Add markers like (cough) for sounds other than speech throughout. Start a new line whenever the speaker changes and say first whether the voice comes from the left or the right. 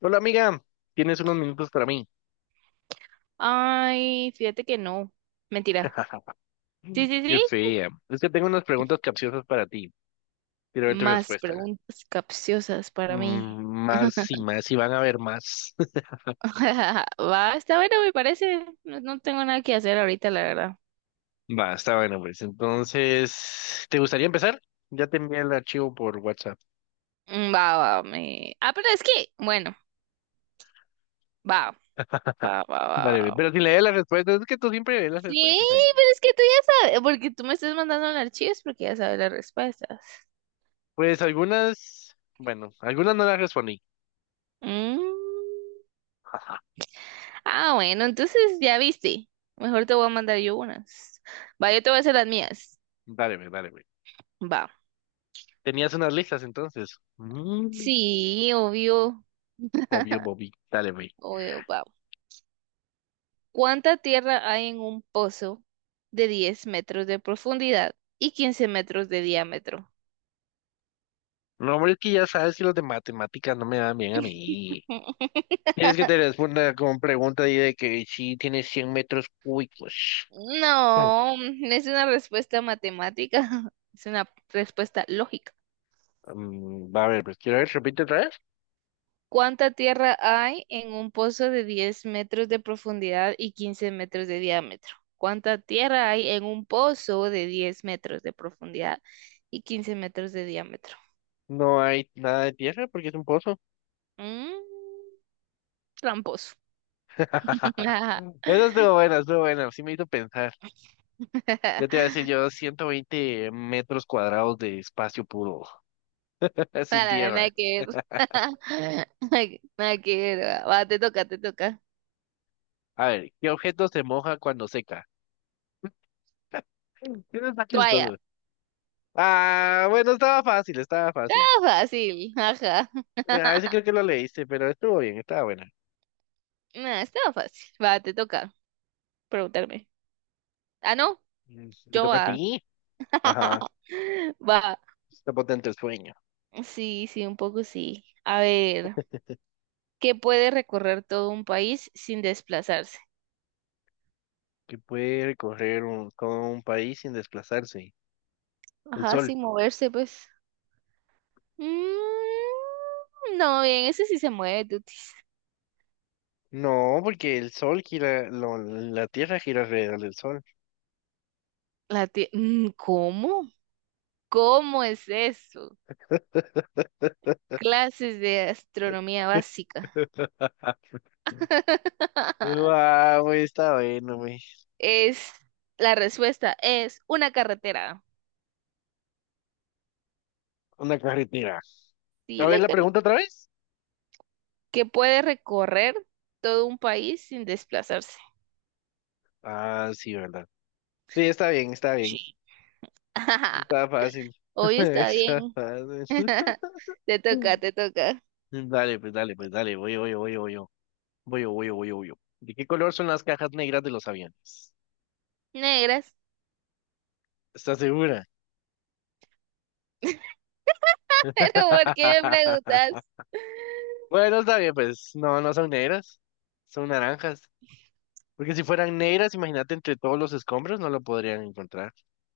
left: Hola amiga, tienes unos minutos para mí.
right: Ay, fíjate que no. Mentira.
left: (laughs)
right: Sí, sí,
left: Yo
right: sí.
left: sé, es que tengo unas preguntas capciosas para ti. Quiero ver tu
right: Más
left: respuesta.
right: preguntas capciosas para mí.
left: Más
right: (laughs)
left: y más y van a haber más.
right: Va, está bueno, me parece. No, no tengo nada que hacer ahorita, la verdad.
left: (laughs) Va, está bueno, pues. Entonces, ¿te gustaría empezar? Ya te envié el archivo por WhatsApp.
right: Va, va, me. Ah, pero es que, bueno, va, va, va, va,
left: Dale, ve,
right: va.
left: pero si lees las respuestas, es que tú siempre lees las
right: Sí,
left: respuestas ahí.
right: pero es que tú ya sabes, porque tú me estás mandando los archivos porque ya sabes las respuestas.
left: Pues algunas, bueno, algunas no las respondí.
right: Mm.
left: (laughs)
right: Ah, bueno, entonces ya viste. Mejor te voy a mandar yo unas. Va, yo te voy a hacer las mías.
left: Dale, ve, dale, ve.
right: Va.
left: Tenías unas listas entonces.
right: Sí, obvio,
left: Obvio, Bobby. Dale, ve.
right: obvio, wow. ¿Cuánta tierra hay en un pozo de 10 metros de profundidad y 15 metros de diámetro?
left: No, hombre, es que ya sabes que los de matemáticas no me dan bien a mí.
right: (laughs)
left: Tienes que te responda con pregunta ahí de que si tienes 100 metros cúbicos. Mm,
right: No, es una respuesta matemática, (laughs) es una respuesta lógica.
left: va a ver, pues quiero ver, si repite otra vez.
right: ¿Cuánta tierra hay en un pozo de 10 metros de profundidad y 15 metros de diámetro? ¿Cuánta tierra hay en un pozo de 10 metros de profundidad y 15 metros de diámetro?
left: No hay nada de tierra porque es un pozo.
right: Mm, tramposo. (laughs)
left: (laughs)
right: Nada,
left: Eso estuvo bueno, sí me hizo pensar. Yo te iba a decir yo 120 metros cuadrados de espacio puro, (laughs) sin tierra.
right: nada que ver. (laughs) Nada que ver. Va, te toca, te toca.
left: A ver, ¿qué objeto se moja cuando seca? Eso está
right: Toalla.
left: chistoso. Ah, bueno, estaba fácil, estaba fácil.
right: Ah, fácil. Ajá.
left: A
right: (laughs)
left: ese creo que lo leíste, pero estuvo bien, estaba buena.
right: Nah, estaba fácil. Va, te toca preguntarme. Ah, no,
left: Te
right: yo
left: toca a
right: va.
left: ti. Ajá.
right: (laughs) Va.
left: Está potente el sueño.
right: Sí, sí, un poco sí. A ver, ¿qué puede recorrer todo un país sin desplazarse?
left: Que puede recorrer todo un país sin desplazarse. El
right: Ajá,
left: sol.
right: sin moverse, pues. No, bien, ese sí se mueve, tutis.
left: No, porque el sol gira, la tierra gira alrededor del sol.
right: ¿Cómo? ¿Cómo es eso? Clases de astronomía
left: (laughs)
right: básica. (laughs)
left: Wow, güey, está bueno, güey.
right: Es, la respuesta es una carretera.
left: Una carretera.
right: Sí.
left: A ver
right: la
left: la
right: carre-
left: pregunta otra vez.
right: que puede recorrer todo un país sin desplazarse.
left: Ah, sí, verdad. Sí, está bien, está bien.
right: Sí. (laughs)
left: Está fácil. (laughs)
right: Hoy está
left: Está
right: bien.
left: fácil.
right: (laughs) Te toca,
left: (laughs)
right: te toca.
left: Dale, pues, dale, pues, dale, voy, voy, voy. Voy yo, voy yo, voy yo, voy yo. ¿De qué color son las cajas negras de los aviones?
right: Negras.
left: ¿Estás segura?
right: (laughs) Pero ¿por qué me preguntas?
left: (laughs)
right: (laughs)
left: Bueno, está bien, pues no, no son negras, son naranjas. Porque si fueran negras, imagínate entre todos los escombros no lo podrían encontrar.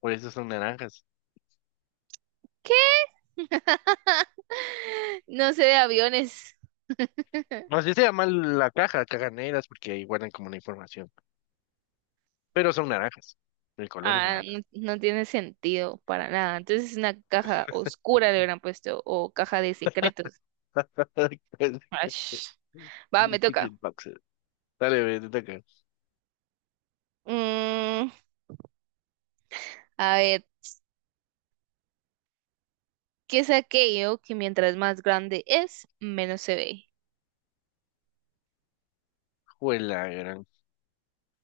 left: Por eso son naranjas.
right: ¿Qué? (laughs) No sé de aviones. (laughs)
left: No sé si se llama la caja, cajas negras, porque ahí guardan como la información. Pero son naranjas. El color es
right: Ah,
left: naranja.
right: no, no tiene sentido para nada. Entonces es una caja oscura, le hubieran puesto, o caja de secretos.
left: (laughs) The
right: Ash. Va, me toca.
left: Secret boxes. Dale, ve, te toca.
right: Mm, a ver, ¿qué es aquello que mientras más grande es, menos se ve?
left: Juela, gran.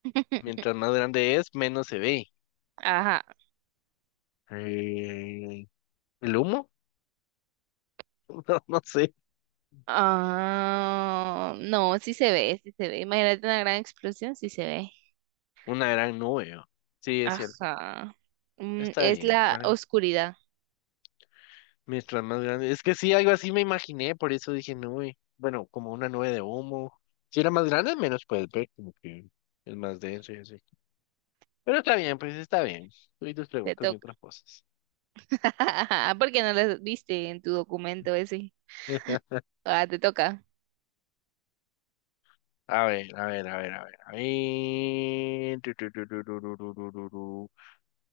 right: (laughs)
left: Mientras más grande es, menos se ve.
right: Ajá.
left: Eh, ¿El humo? (laughs) No, no sé.
right: Ah, no, sí se ve, sí se ve. Imagínate una gran explosión, sí se ve.
left: Una gran nube, ¿no? Sí, es cierto.
right: Ajá. Mm,
left: Está
right: es
left: bien.
right: la
left: ¿Cuál?
right: oscuridad.
left: Mientras más grande. Es que sí, algo así me imaginé, por eso dije nube. Bueno, como una nube de humo. Si era más grande, menos puedes ver, como que es más denso y así. Pero está bien, pues está bien. Tú y tus
right: Te
left: preguntas
right: toca.
left: mientras posas.
right: (laughs) ¿Por qué no la viste en tu documento ese?
left: (laughs)
right: Ah, te toca.
left: A ver, a ver, a ver, a ver, a ver. Tu, tu, tu, tu, tu, tu, tu, tu, tu, tu.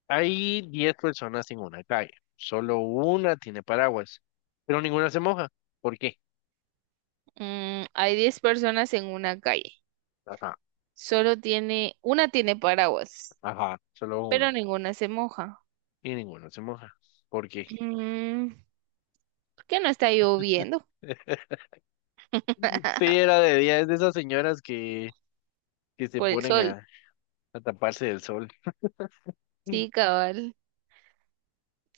left: Hay 10 personas en una calle. Solo una tiene paraguas, pero ninguna se moja. ¿Por qué?
right: Hay 10 personas en una calle.
left: Ajá.
right: Una tiene paraguas,
left: Ajá, solo
right: pero
left: una.
right: ninguna se moja.
left: Y ninguna se moja. ¿Por qué?
right: Mm, ¿Por qué no está lloviendo?
left: (laughs) Sí,
right: (laughs)
left: era de día. Es de esas señoras que se
right: Por el
left: ponen
right: sol.
left: a taparse del sol.
right: Sí,
left: (laughs)
right: cabal.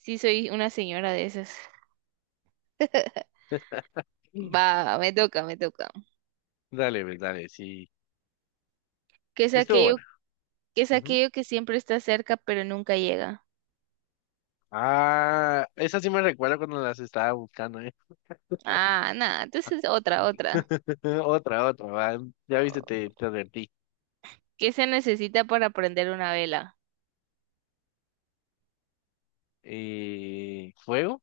right: Sí, soy una señora de esas. (laughs) Va, me toca, me toca.
left: Dale, pues, dale, sí.
right: ¿Qué es
left: Estuvo buena.
right: aquello, qué es
left: Ujú.
right: aquello que siempre está cerca pero nunca llega?
left: Ah, esa sí me recuerda cuando las estaba buscando, ¿eh?
right: Ah, nada, entonces otra, otra.
left: (laughs) Otra, otra, va. Ya viste, te advertí.
right: ¿Qué se necesita para prender una vela?
left: ¿Fuego?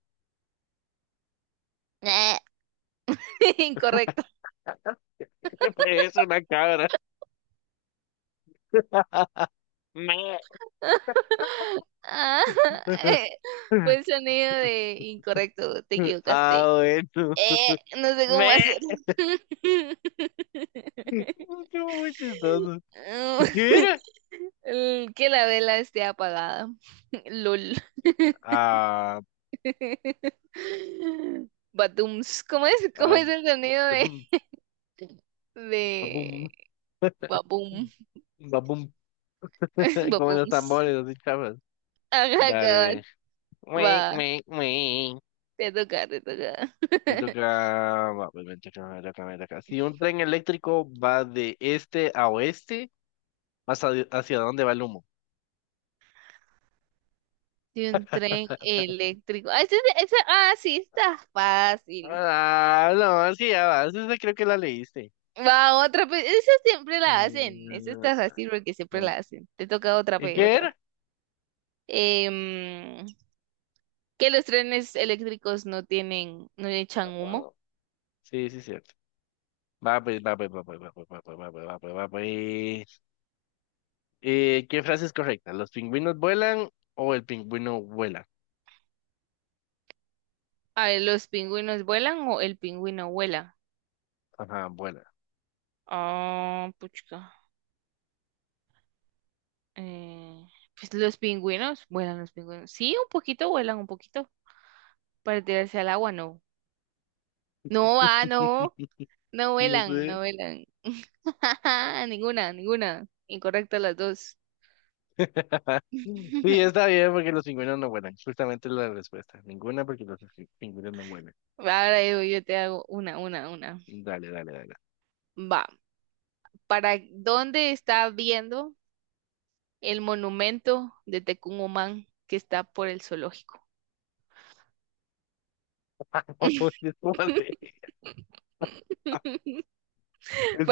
right: (laughs) Incorrecto.
left: (laughs) Pues es una cabra. (laughs) Me.
right: (laughs) Ah,
left: (laughs)
right: eh, fue el sonido de incorrecto, te equivocaste.
left: Ah, bueno.
right: No sé cómo hacerlo.
left: Me. (laughs) Estuvo muy chistoso. ¿Qué era?
right: (laughs) El Que la vela esté apagada. (laughs) LOL.
left: Ah,
right: (laughs) Batums. ¿Cómo es? ¿Cómo
left: ah,
right: es el sonido de,
left: badum,
right: de...
left: babum,
right: Babum?
left: babum,
right: (laughs)
left: (laughs) como los
right: Babums.
left: tambores, así chavas.
right: Ajá,
left: Dale, ve.
right: cabal.
left: Ué,
right: Va,
left: ué, ué.
right: te toca, te toca.
left: Me
right: (laughs)
left: toca, va, pues, me toca, me toca, me toca. Si un tren eléctrico va de este a oeste, hacia dónde va el humo?
right: De un tren
left: (laughs)
right: eléctrico. Ah, sí, está fácil.
left: Ah, no, sí, ya vas. Esa creo que la leíste.
right: Va, otra, pues, esa siempre la hacen. Esa
left: Mm,
right: está fácil porque siempre la hacen. Te toca otra,
left: ¿Y
right: pues,
left: qué
right: otra.
left: era?
right: Em, que los trenes eléctricos no tienen, no echan humo.
left: Ah, Sí, sí, sí. Va pues, va pues, va pues, va pues, va pues, va pues, va pues, va pues. ¿Qué frase es correcta? ¿Los pingüinos vuelan o el pingüino vuela?
right: A ver, ¿los pingüinos vuelan o el pingüino vuela?
left: Ajá, vuela.
right: Ah, puchca. Eh, pues los pingüinos, vuelan los pingüinos. Sí, un poquito vuelan, un poquito. Para tirarse al agua, no.
left: (laughs)
right: No va, no. No
left: No
right: vuelan, no
left: sé.
right: vuelan. (laughs) Ninguna, ninguna. Incorrecta las dos.
left: (laughs) Sí,
right: (laughs)
left: está bien porque los pingüinos no vuelan. Justamente la respuesta. Ninguna porque los pingüinos no vuelan.
right: Ahora yo, yo te hago una, una.
left: Dale, dale, dale.
right: Va, ¿para dónde está viendo el monumento de Tecumumán que está por el zoológico?
left: (laughs)
right: (laughs)
left: Después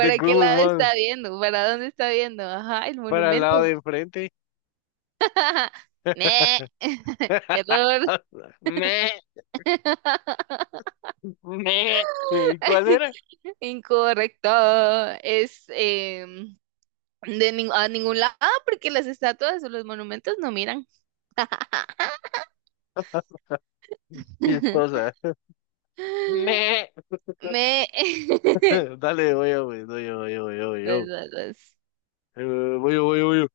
left: de
right: qué
left: Google
right: lado
left: Maps
right: está viendo? ¿Para dónde está viendo? Ajá, el
left: para el
right: monumento.
left: lado de enfrente.
right: (laughs) Ne.
left: (laughs)
right: (laughs) Error.
left: Me,
right: (laughs)
left: me. ¿Y ¿cuál era?
right: Incorrecto. Es a ningún lado, porque las estatuas o los monumentos no miran. (laughs)
left: Esposa. Me.
right: Me...
left: (laughs)
right: (laughs)
left: Dale, voy yo, güey, voy yo, voy yo, voy yo, voy yo.
right: Las-
left: Voy yo, voy yo, voy yo.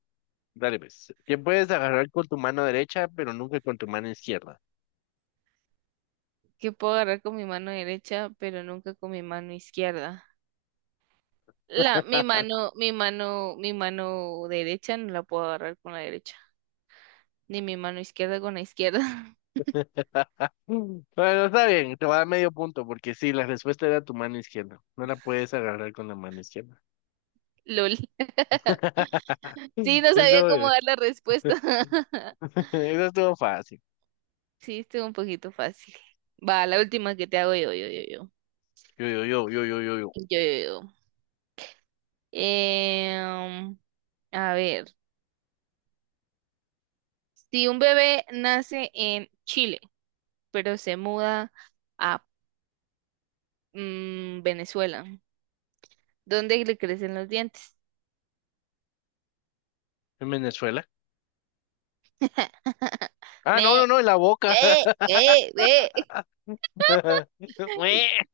left: Dale, pues. ¿Qué puedes agarrar con tu mano derecha, pero nunca con tu mano izquierda?
right: Que puedo agarrar con mi mano derecha, pero nunca con mi mano izquierda. La, mi mano, mi mano, mi mano derecha no la puedo agarrar con la derecha, ni mi mano izquierda con la izquierda. (laughs)
left: (laughs) Bueno, está bien, te va a dar medio punto, porque sí, la respuesta era tu mano izquierda. No la puedes agarrar con la mano izquierda.
right: LOL. (laughs)
left: (laughs)
right: Sí, no sabía
left: Eso,
right: cómo dar la respuesta. (laughs)
left: (laughs) eso estuvo fácil.
right: Sí, estuvo un poquito fácil. Va, la última que te hago yo, yo, yo, yo.
left: Yo, yo, yo, yo, yo, yo, yo.
right: Yo, yo, yo. Em, A ver, si un bebé nace en Chile, pero se muda a Venezuela, ¿dónde le crecen los dientes?
left: ¿En Venezuela?
right: (laughs)
left: Ah, no, no,
right: Me,
left: no, en la boca.
right: ve, ve, ve.
left: (laughs) Ué.
right: (laughs)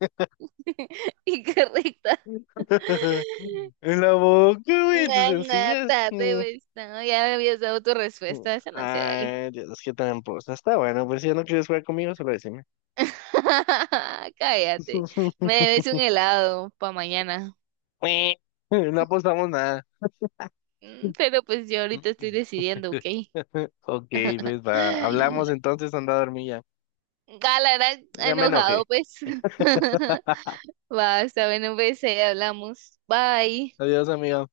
right: Incorrecta.
left: (laughs) En la boca, güey, en tus
right: Una (laughs)
left: sencillas.
right: tarde, pues, no, ya me habías dado tu respuesta, esa no se vale.
left: Ay, Dios, qué tramposa. Está bueno, pues si ya no quieres jugar conmigo, solo decime.
right: (laughs) Cállate, me
left: (laughs)
right: debes un helado para mañana.
left: No apostamos nada.
right: Pero pues yo ahorita estoy
left: (laughs)
right: decidiendo, ¿ok?
left: Ok, pues va. Hablamos
right: (laughs)
left: entonces, anda a dormir ya.
right: Gala era
left: Ya me
right: enojado,
left: enojé.
right: pues. (laughs) Va, está bueno, pues, hablamos. Bye.
left: Adiós, amigo.